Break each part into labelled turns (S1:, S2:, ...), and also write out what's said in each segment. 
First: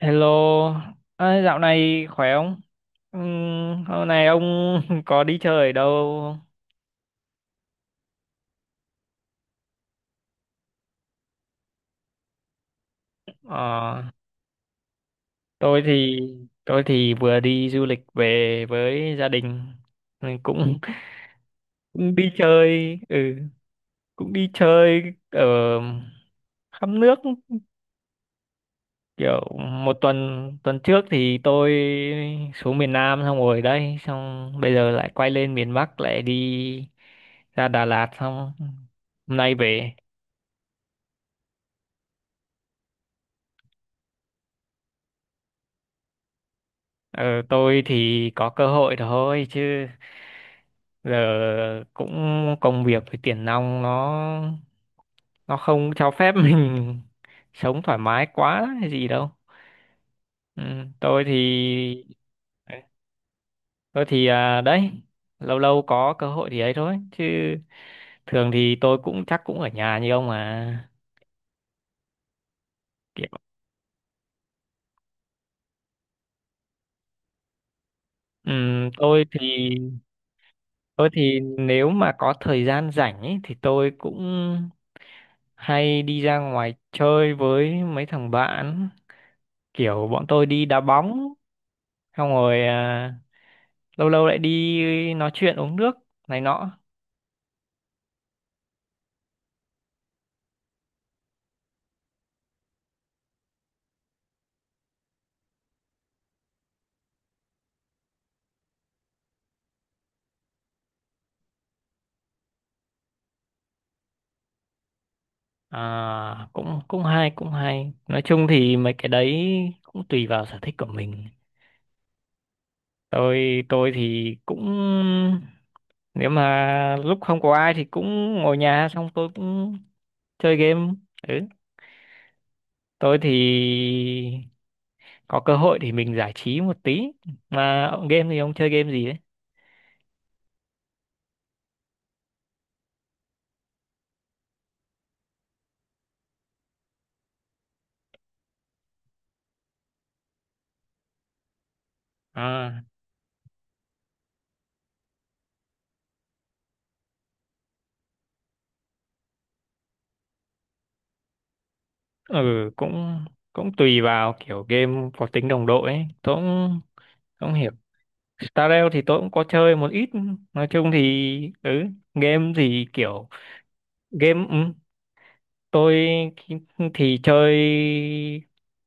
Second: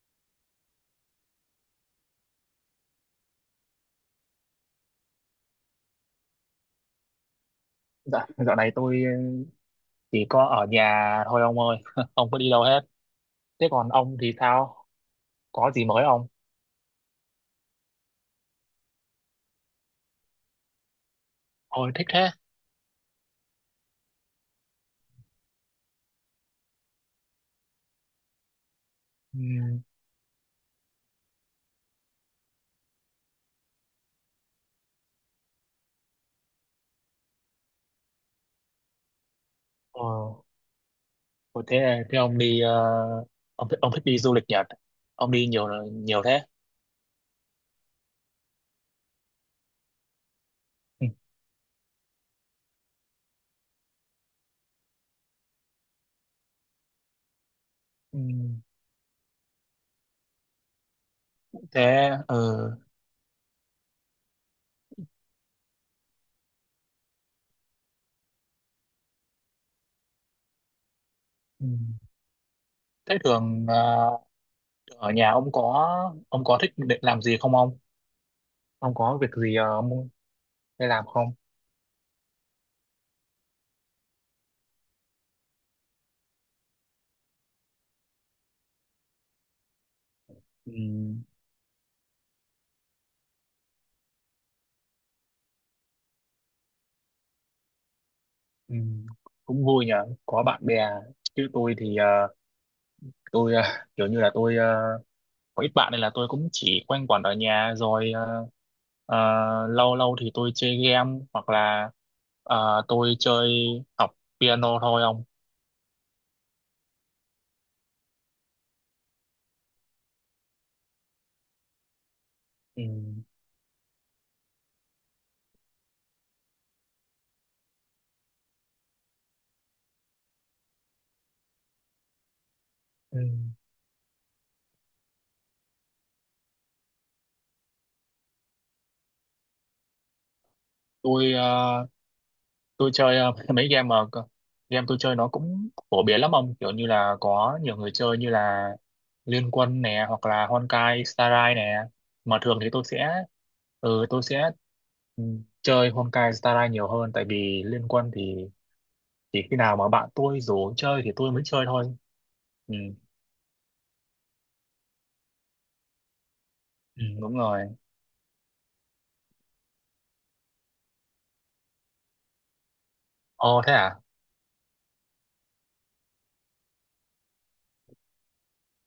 S1: Hello, à, dạo này khỏe không? Hôm nay ông có đi chơi ở đâu không?
S2: Dạ, dạo này tôi chỉ có ở nhà thôi ông ơi, không có đi đâu hết. Thế còn
S1: Ờ,
S2: ông thì sao? Có
S1: tôi
S2: gì mới
S1: thì
S2: ông?
S1: tôi thì vừa đi du lịch về với gia đình. Ừ, cũng
S2: Ôi thích
S1: cũng đi
S2: thế.
S1: chơi, cũng đi chơi ở khắp nước kiểu
S2: Ừ.
S1: một tuần. Tuần trước thì tôi xuống miền Nam xong rồi đây, xong bây giờ lại quay lên miền Bắc lại đi ra Đà Lạt xong hôm nay về.
S2: Ờ, ôi thế thế ông đi ông thích đi du lịch Nhật. Ông đi nhiều nhiều thế.
S1: Ờ, tôi thì có cơ hội thôi chứ
S2: Ừ.
S1: giờ cũng công việc với tiền nong nó không cho phép mình sống thoải
S2: Ừ.
S1: mái quá hay gì đâu. Ừ, tôi thì
S2: Thế ờ,
S1: tôi thì đấy, lâu lâu có cơ hội thì ấy thôi chứ thường thì tôi cũng chắc cũng ở nhà như ông mà
S2: ừ. Thế
S1: kiểu
S2: thường ờ, ở nhà ông có thích để làm gì không ông?
S1: ừm,
S2: Ông có
S1: tôi
S2: việc gì
S1: thì
S2: ông hay làm
S1: Tôi
S2: không?
S1: thì nếu mà có thời gian rảnh ấy, thì tôi cũng hay đi ra ngoài chơi với mấy thằng bạn. Kiểu bọn tôi đi
S2: Ừ.
S1: đá bóng, xong rồi lâu lâu lại đi nói chuyện uống nước này nọ.
S2: Ừ. Cũng vui nhờ, có bạn bè. Chứ tôi thì tôi à, kiểu như là tôi à, có ít bạn nên là tôi cũng chỉ quanh quẩn ở nhà rồi à, à, lâu lâu thì tôi chơi game hoặc là à, tôi chơi học piano thôi ông.
S1: À, cũng cũng hay cũng hay. Nói chung thì mấy cái đấy cũng tùy vào sở thích của mình.
S2: Ừ.
S1: Tôi thì cũng nếu mà lúc không có ai thì cũng ngồi nhà xong tôi cũng chơi game. Ừ, tôi
S2: Ừ.
S1: thì có cơ hội thì mình giải trí một tí, mà ông game thì ông chơi game gì đấy?
S2: Tôi à, tôi chơi mấy game mà game tôi chơi nó cũng phổ biến lắm ông, kiểu như là có nhiều người chơi, như là Liên Quân nè hoặc là Honkai Star Rail nè, mà thường thì
S1: À,
S2: tôi sẽ ừ, chơi Honkai Star Rail nhiều hơn, tại vì Liên Quân thì chỉ khi nào mà bạn tôi rủ chơi thì tôi mới chơi thôi.
S1: ừ,
S2: Ừ,
S1: cũng cũng tùy vào kiểu game có tính đồng đội ấy, tôi cũng
S2: ừ đúng
S1: không
S2: rồi.
S1: hiểu. Stardew thì tôi cũng có chơi một ít, nói chung thì game thì kiểu
S2: Ồ thế à.
S1: game, tôi thì chơi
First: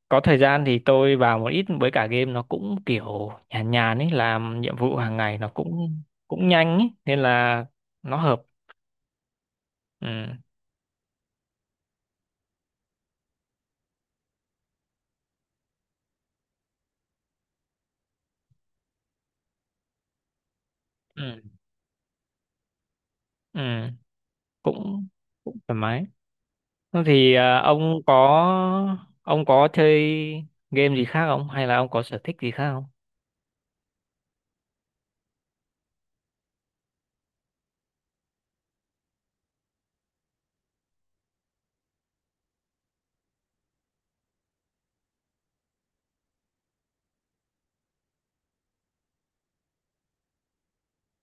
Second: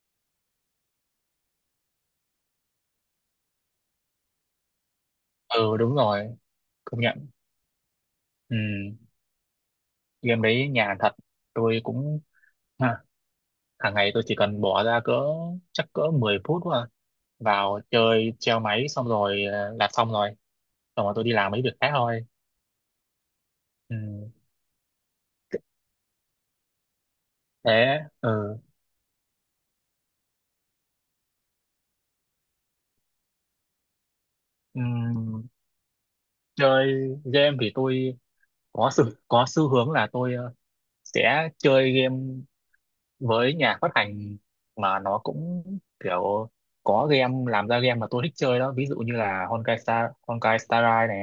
S1: có thời gian thì tôi vào một ít, với cả game nó cũng kiểu nhàn nhàn ấy, làm nhiệm vụ hàng ngày nó
S2: Ừ đúng
S1: cũng
S2: rồi,
S1: cũng nhanh ấy
S2: công
S1: nên
S2: nhận.
S1: là nó hợp.
S2: Ừ,
S1: Ừ,
S2: game đấy nhàn thật. Tôi cũng ha, hàng ngày tôi chỉ cần bỏ ra cỡ chắc cỡ 10 phút thôi à. Vào chơi treo máy xong rồi làm xong rồi tôi đi
S1: ừ,
S2: làm mấy việc khác thôi.
S1: ừ,
S2: Ừ.
S1: cũng cũng thoải mái. Thế thì
S2: Thế
S1: ông có
S2: ừ.
S1: ông có chơi game gì khác không, hay là ông có sở thích gì khác không?
S2: Ừ. Chơi game thì tôi có có xu hướng là tôi sẽ chơi game với nhà phát hành mà nó cũng kiểu có game làm ra game mà tôi thích chơi đó, ví dụ như là Honkai Star Rail này,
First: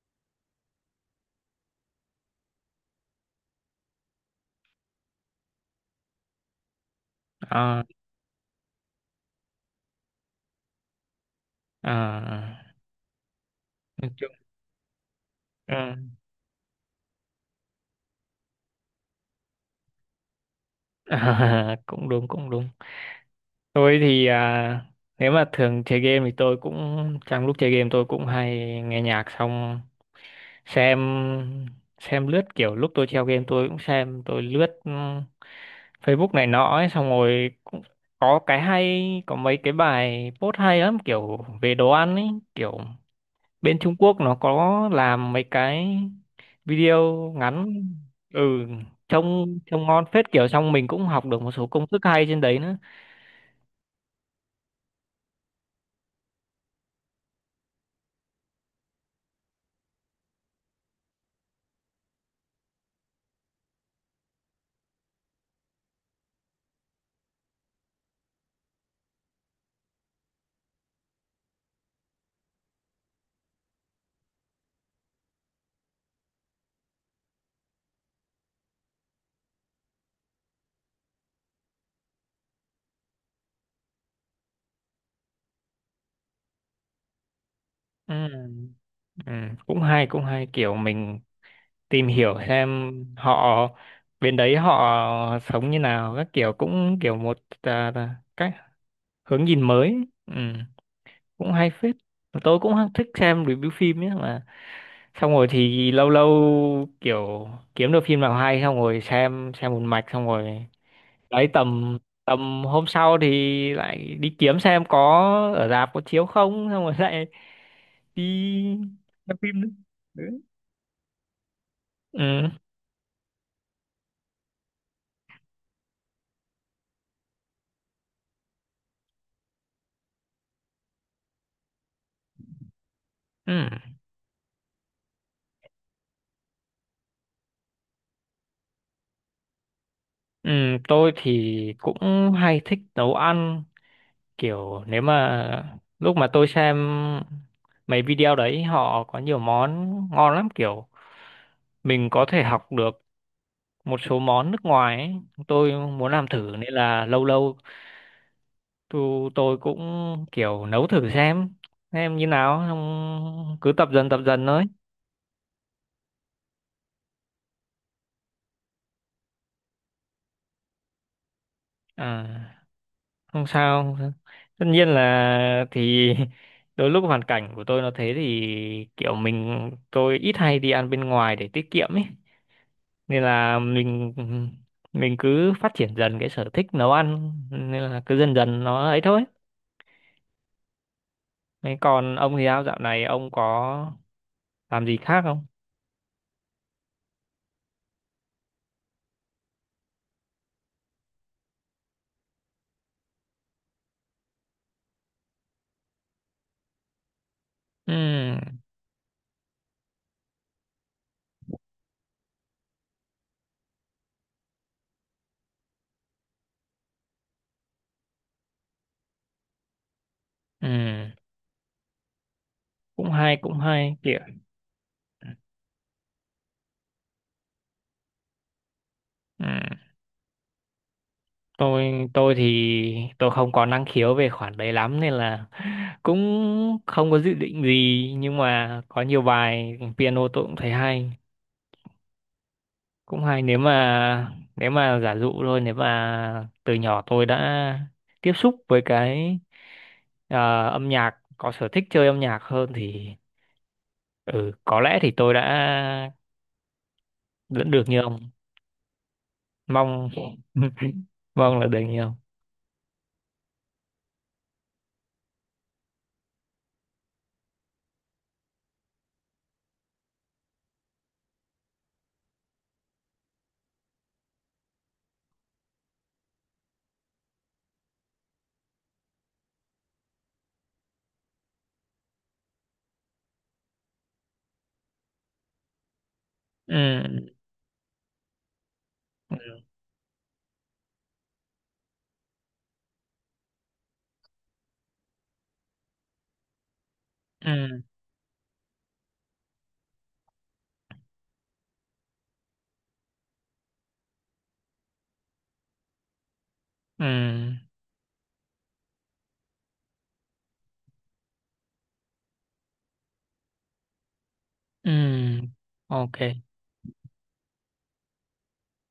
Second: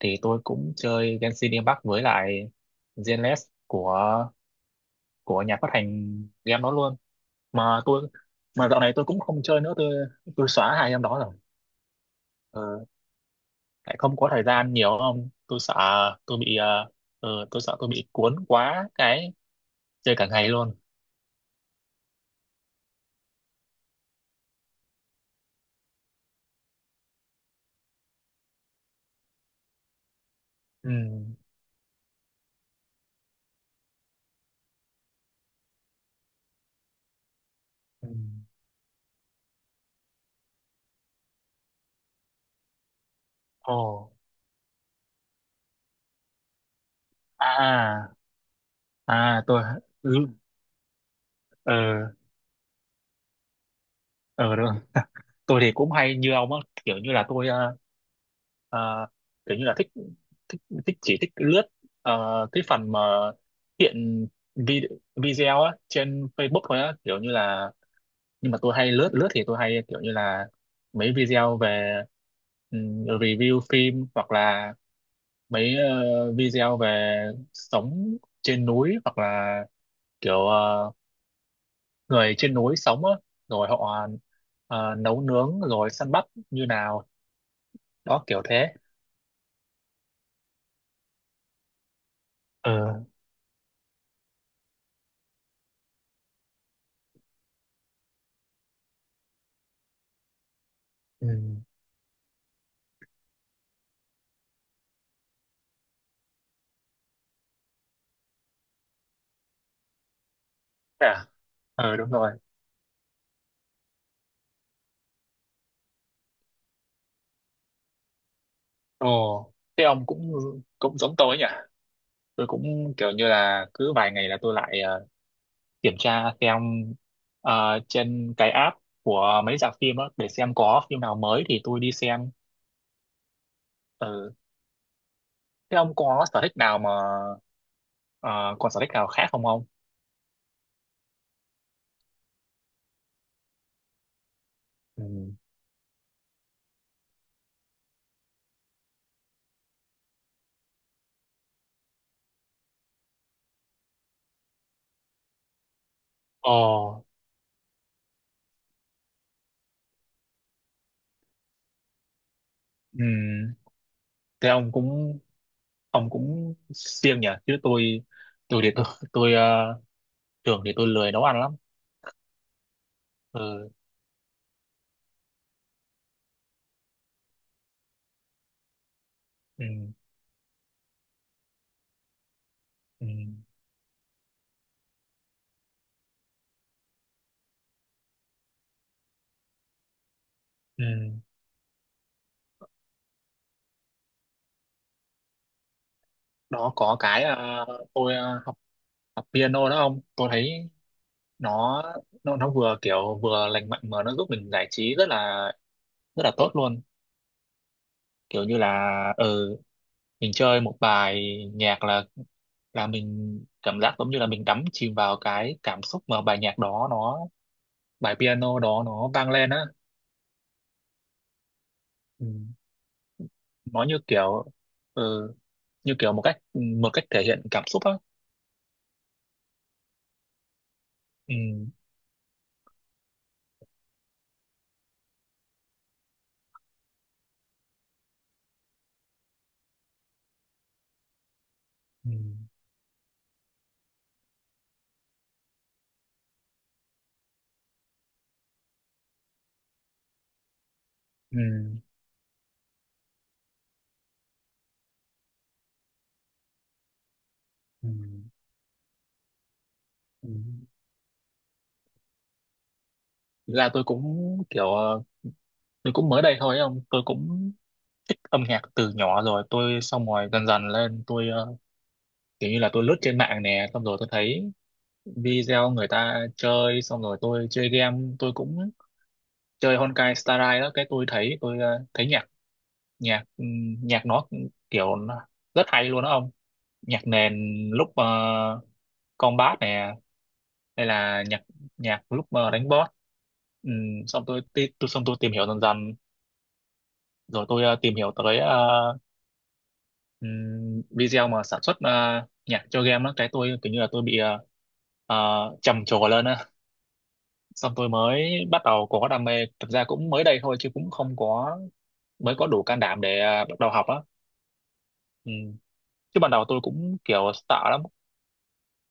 S2: thì tôi cũng chơi Genshin Impact với lại Zenless của của nhà phát hành game đó luôn. mà
S1: à
S2: tôi mà dạo này tôi cũng không chơi nữa, tôi xóa hai em đó rồi.
S1: à
S2: Ờ, tại
S1: nói
S2: không có
S1: chung-
S2: thời gian nhiều không tôi sợ
S1: à,
S2: tôi bị tôi sợ tôi bị cuốn quá cái chơi cả ngày luôn.
S1: cũng đúng cũng đúng. Tôi thì nếu mà thường chơi game thì tôi cũng trong lúc chơi game tôi cũng hay nghe nhạc xong xem
S2: Ừ.
S1: xem lướt, kiểu lúc tôi treo game tôi cũng xem tôi lướt Facebook này nọ ấy, xong rồi cũng
S2: Ừ.
S1: có cái hay, có mấy cái bài post hay lắm kiểu về đồ ăn ấy, kiểu
S2: Ồ.
S1: bên Trung Quốc nó có làm mấy cái video ngắn,
S2: À
S1: ừ,
S2: à, à,
S1: trông
S2: tôi
S1: trông ngon
S2: ừ
S1: phết kiểu, xong mình cũng học được một số
S2: ờ
S1: công thức hay trên đấy nữa.
S2: ờ được. Tôi thì cũng hay như ông á, kiểu như là tôi ờ, kiểu như là thích thích thích chỉ thích lướt cái phần mà hiện vi- video á trên Facebook thôi á, kiểu như là, nhưng mà tôi hay lướt lướt thì tôi hay kiểu như là mấy video về review phim, hoặc là mấy video về sống trên núi, hoặc là kiểu người trên núi sống á, rồi họ nấu nướng rồi săn bắt như nào
S1: Ừ,
S2: đó, kiểu thế.
S1: ừ, cũng hay kiểu mình tìm hiểu xem
S2: Ờ.
S1: họ bên đấy họ sống như nào các kiểu, cũng kiểu một là cách hướng nhìn mới. Ừ,
S2: Ừ.
S1: cũng hay phết. Mà tôi cũng thích xem review phim ấy mà, xong rồi thì lâu lâu kiểu kiếm được phim nào hay xong rồi xem một mạch xong rồi
S2: Thế à.
S1: đấy,
S2: Ờ
S1: tầm
S2: đúng rồi.
S1: tầm hôm sau thì lại đi kiếm xem có ở rạp có chiếu không, xong rồi lại đi xem
S2: Ồ
S1: phim nữa.
S2: thế ông
S1: Đấy.
S2: cũng cũng giống tôi nhỉ, tôi
S1: Ừ.
S2: cũng kiểu như là cứ vài ngày là tôi lại kiểm tra xem trên cái app của mấy rạp phim á, để xem có phim nào mới thì tôi đi xem.
S1: Ừ.
S2: Ừ. Thế ông có sở thích nào mà ờ, còn sở thích nào khác không ông?
S1: Ừ, tôi thì cũng hay thích nấu ăn kiểu nếu
S2: Ừ.
S1: mà lúc mà tôi xem mấy video đấy họ có nhiều món ngon lắm, kiểu mình có thể học được một số món nước ngoài ấy. Tôi muốn làm
S2: Ờ.
S1: thử nên là lâu lâu tôi cũng kiểu nấu thử xem như nào
S2: Ừ.
S1: xong cứ tập dần
S2: Thế
S1: thôi.
S2: ông cũng siêng nhỉ, chứ tôi tôi ờ, thường thì tôi lười nấu ăn lắm.
S1: À. Không
S2: Ừ.
S1: sao không sao. Tất nhiên là thì đôi lúc hoàn cảnh của tôi nó thế thì kiểu
S2: Ừ.
S1: mình tôi ít hay đi ăn bên ngoài để tiết kiệm ấy
S2: Ừ.
S1: nên là mình cứ phát triển dần cái sở thích nấu ăn nên là cứ dần dần nó ấy thôi.
S2: Ừ.
S1: Thế còn ông thì sao, dạo này ông có làm gì khác không?
S2: Đó có cái tôi học piano đó ông, tôi thấy nó nó vừa kiểu vừa lành mạnh mà nó giúp mình giải trí rất là tốt luôn,
S1: Ừ.
S2: kiểu như là ừ, mình chơi một bài nhạc là mình cảm giác giống như là mình đắm chìm vào cái cảm xúc mà bài nhạc đó nó bài piano đó nó vang lên á.
S1: Ừ.
S2: Ừ.
S1: Cũng hay cũng
S2: Nó
S1: hay
S2: như
S1: kìa.
S2: kiểu ừ, như kiểu một cách thể hiện cảm xúc á.
S1: Ừ,
S2: Ừ.
S1: tôi thì tôi không có năng khiếu về khoản đấy lắm nên là cũng không có dự định gì, nhưng mà có nhiều bài piano tôi cũng thấy hay,
S2: Ừ.
S1: cũng hay, nếu mà giả dụ thôi, nếu mà từ nhỏ tôi đã tiếp xúc với cái âm nhạc,
S2: Ừ.
S1: có sở thích chơi âm nhạc hơn thì, ừ, có lẽ thì tôi đã vẫn được
S2: Ừ.
S1: như ông mong.
S2: Ừ.
S1: Mong là được như ông.
S2: Thực ra tôi cũng kiểu tôi cũng mới đây thôi, không tôi cũng thích âm nhạc từ nhỏ rồi, tôi xong rồi dần dần lên tôi kiểu như là tôi lướt trên mạng nè, xong rồi tôi thấy video người ta chơi, xong rồi tôi chơi game tôi cũng chơi Honkai Star Rail đó, cái tôi thấy tôi thấy nhạc nhạc nhạc nó kiểu nó rất hay luôn đó ông.
S1: Ừ,
S2: Nhạc nền lúc
S1: ừ,
S2: combat nè, hay là nhạc nhạc lúc đánh boss. Tôi xong tôi tìm hiểu dần dần, rồi tôi
S1: ừ,
S2: tìm hiểu tới video mà sản xuất nhạc cho game đó, cái tôi kiểu như là tôi bị trầm trồ lên á,
S1: ừ.
S2: xong tôi mới bắt đầu có đam mê. Thực ra cũng mới đây thôi chứ cũng không có, mới có đủ can đảm để bắt đầu học á.
S1: Ừ.
S2: Ừ.
S1: OK.
S2: Chứ ban đầu tôi cũng kiểu sợ lắm,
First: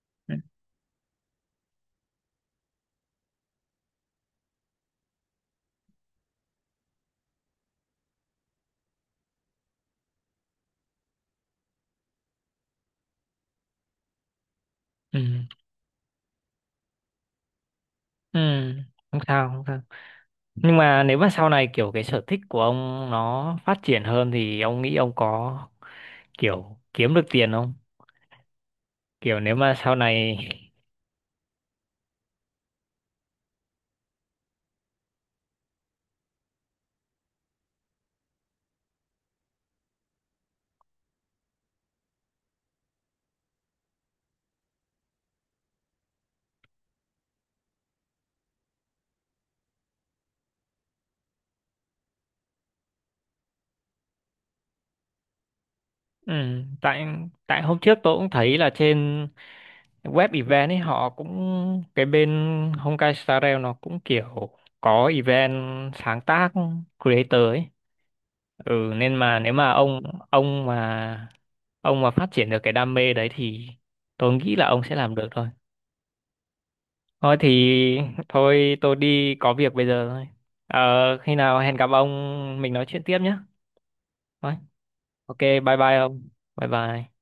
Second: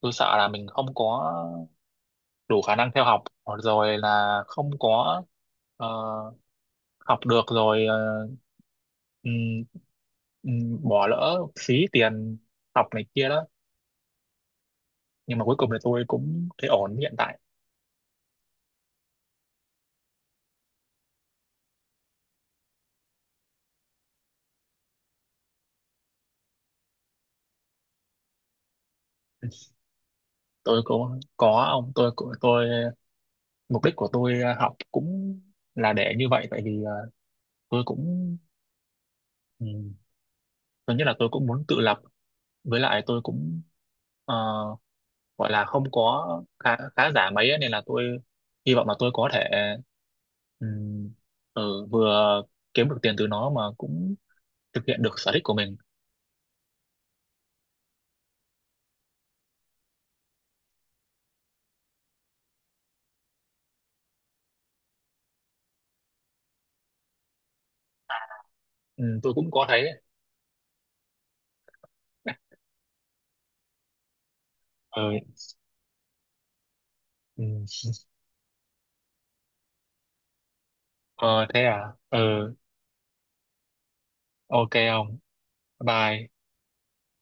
S2: tôi
S1: Ừ,
S2: sợ là mình không có đủ khả năng theo học, hoặc rồi là không có ờ, học được rồi ừm, bỏ lỡ phí tiền học này kia đó.
S1: ừ,
S2: Nhưng mà cuối cùng thì tôi cũng thấy ổn hiện tại.
S1: ừ, không sao không sao, nhưng mà nếu mà sau này kiểu cái sở thích của ông nó phát triển hơn thì ông nghĩ ông có kiểu kiếm được tiền không, kiểu nếu mà sau này.
S2: Tôi cũng có tôi của tôi mục đích của tôi học cũng là để như vậy, tại vì à, tôi cũng ừ, tôi nghĩ là tôi cũng muốn tự lập. Với lại tôi cũng ờ, gọi là không có khá, khá giả mấy ấy, nên là tôi hy vọng là tôi có thể ừ, vừa kiếm được tiền từ nó mà cũng thực hiện được sở thích của mình.
S1: Ừ, tại tại hôm trước tôi cũng thấy là trên web event ấy, họ cũng cái bên Honkai Star Rail nó cũng kiểu có event sáng tác creator ấy, ừ,
S2: Ừ,
S1: nên
S2: tôi
S1: mà
S2: cũng
S1: nếu
S2: có
S1: mà
S2: thấy.
S1: ông mà ông mà phát triển được cái đam mê đấy thì tôi nghĩ là ông sẽ
S2: Ừ.
S1: làm được thôi. Thôi
S2: Ừ.
S1: thì thôi tôi đi có việc bây giờ thôi. ờ, khi
S2: Ờ
S1: nào
S2: thế
S1: hẹn
S2: à.
S1: gặp
S2: Ừ.
S1: ông mình nói chuyện tiếp nhé. Thôi,
S2: Ok. Không.
S1: OK, bye
S2: Bye
S1: bye
S2: bye.
S1: ông. Bye bye.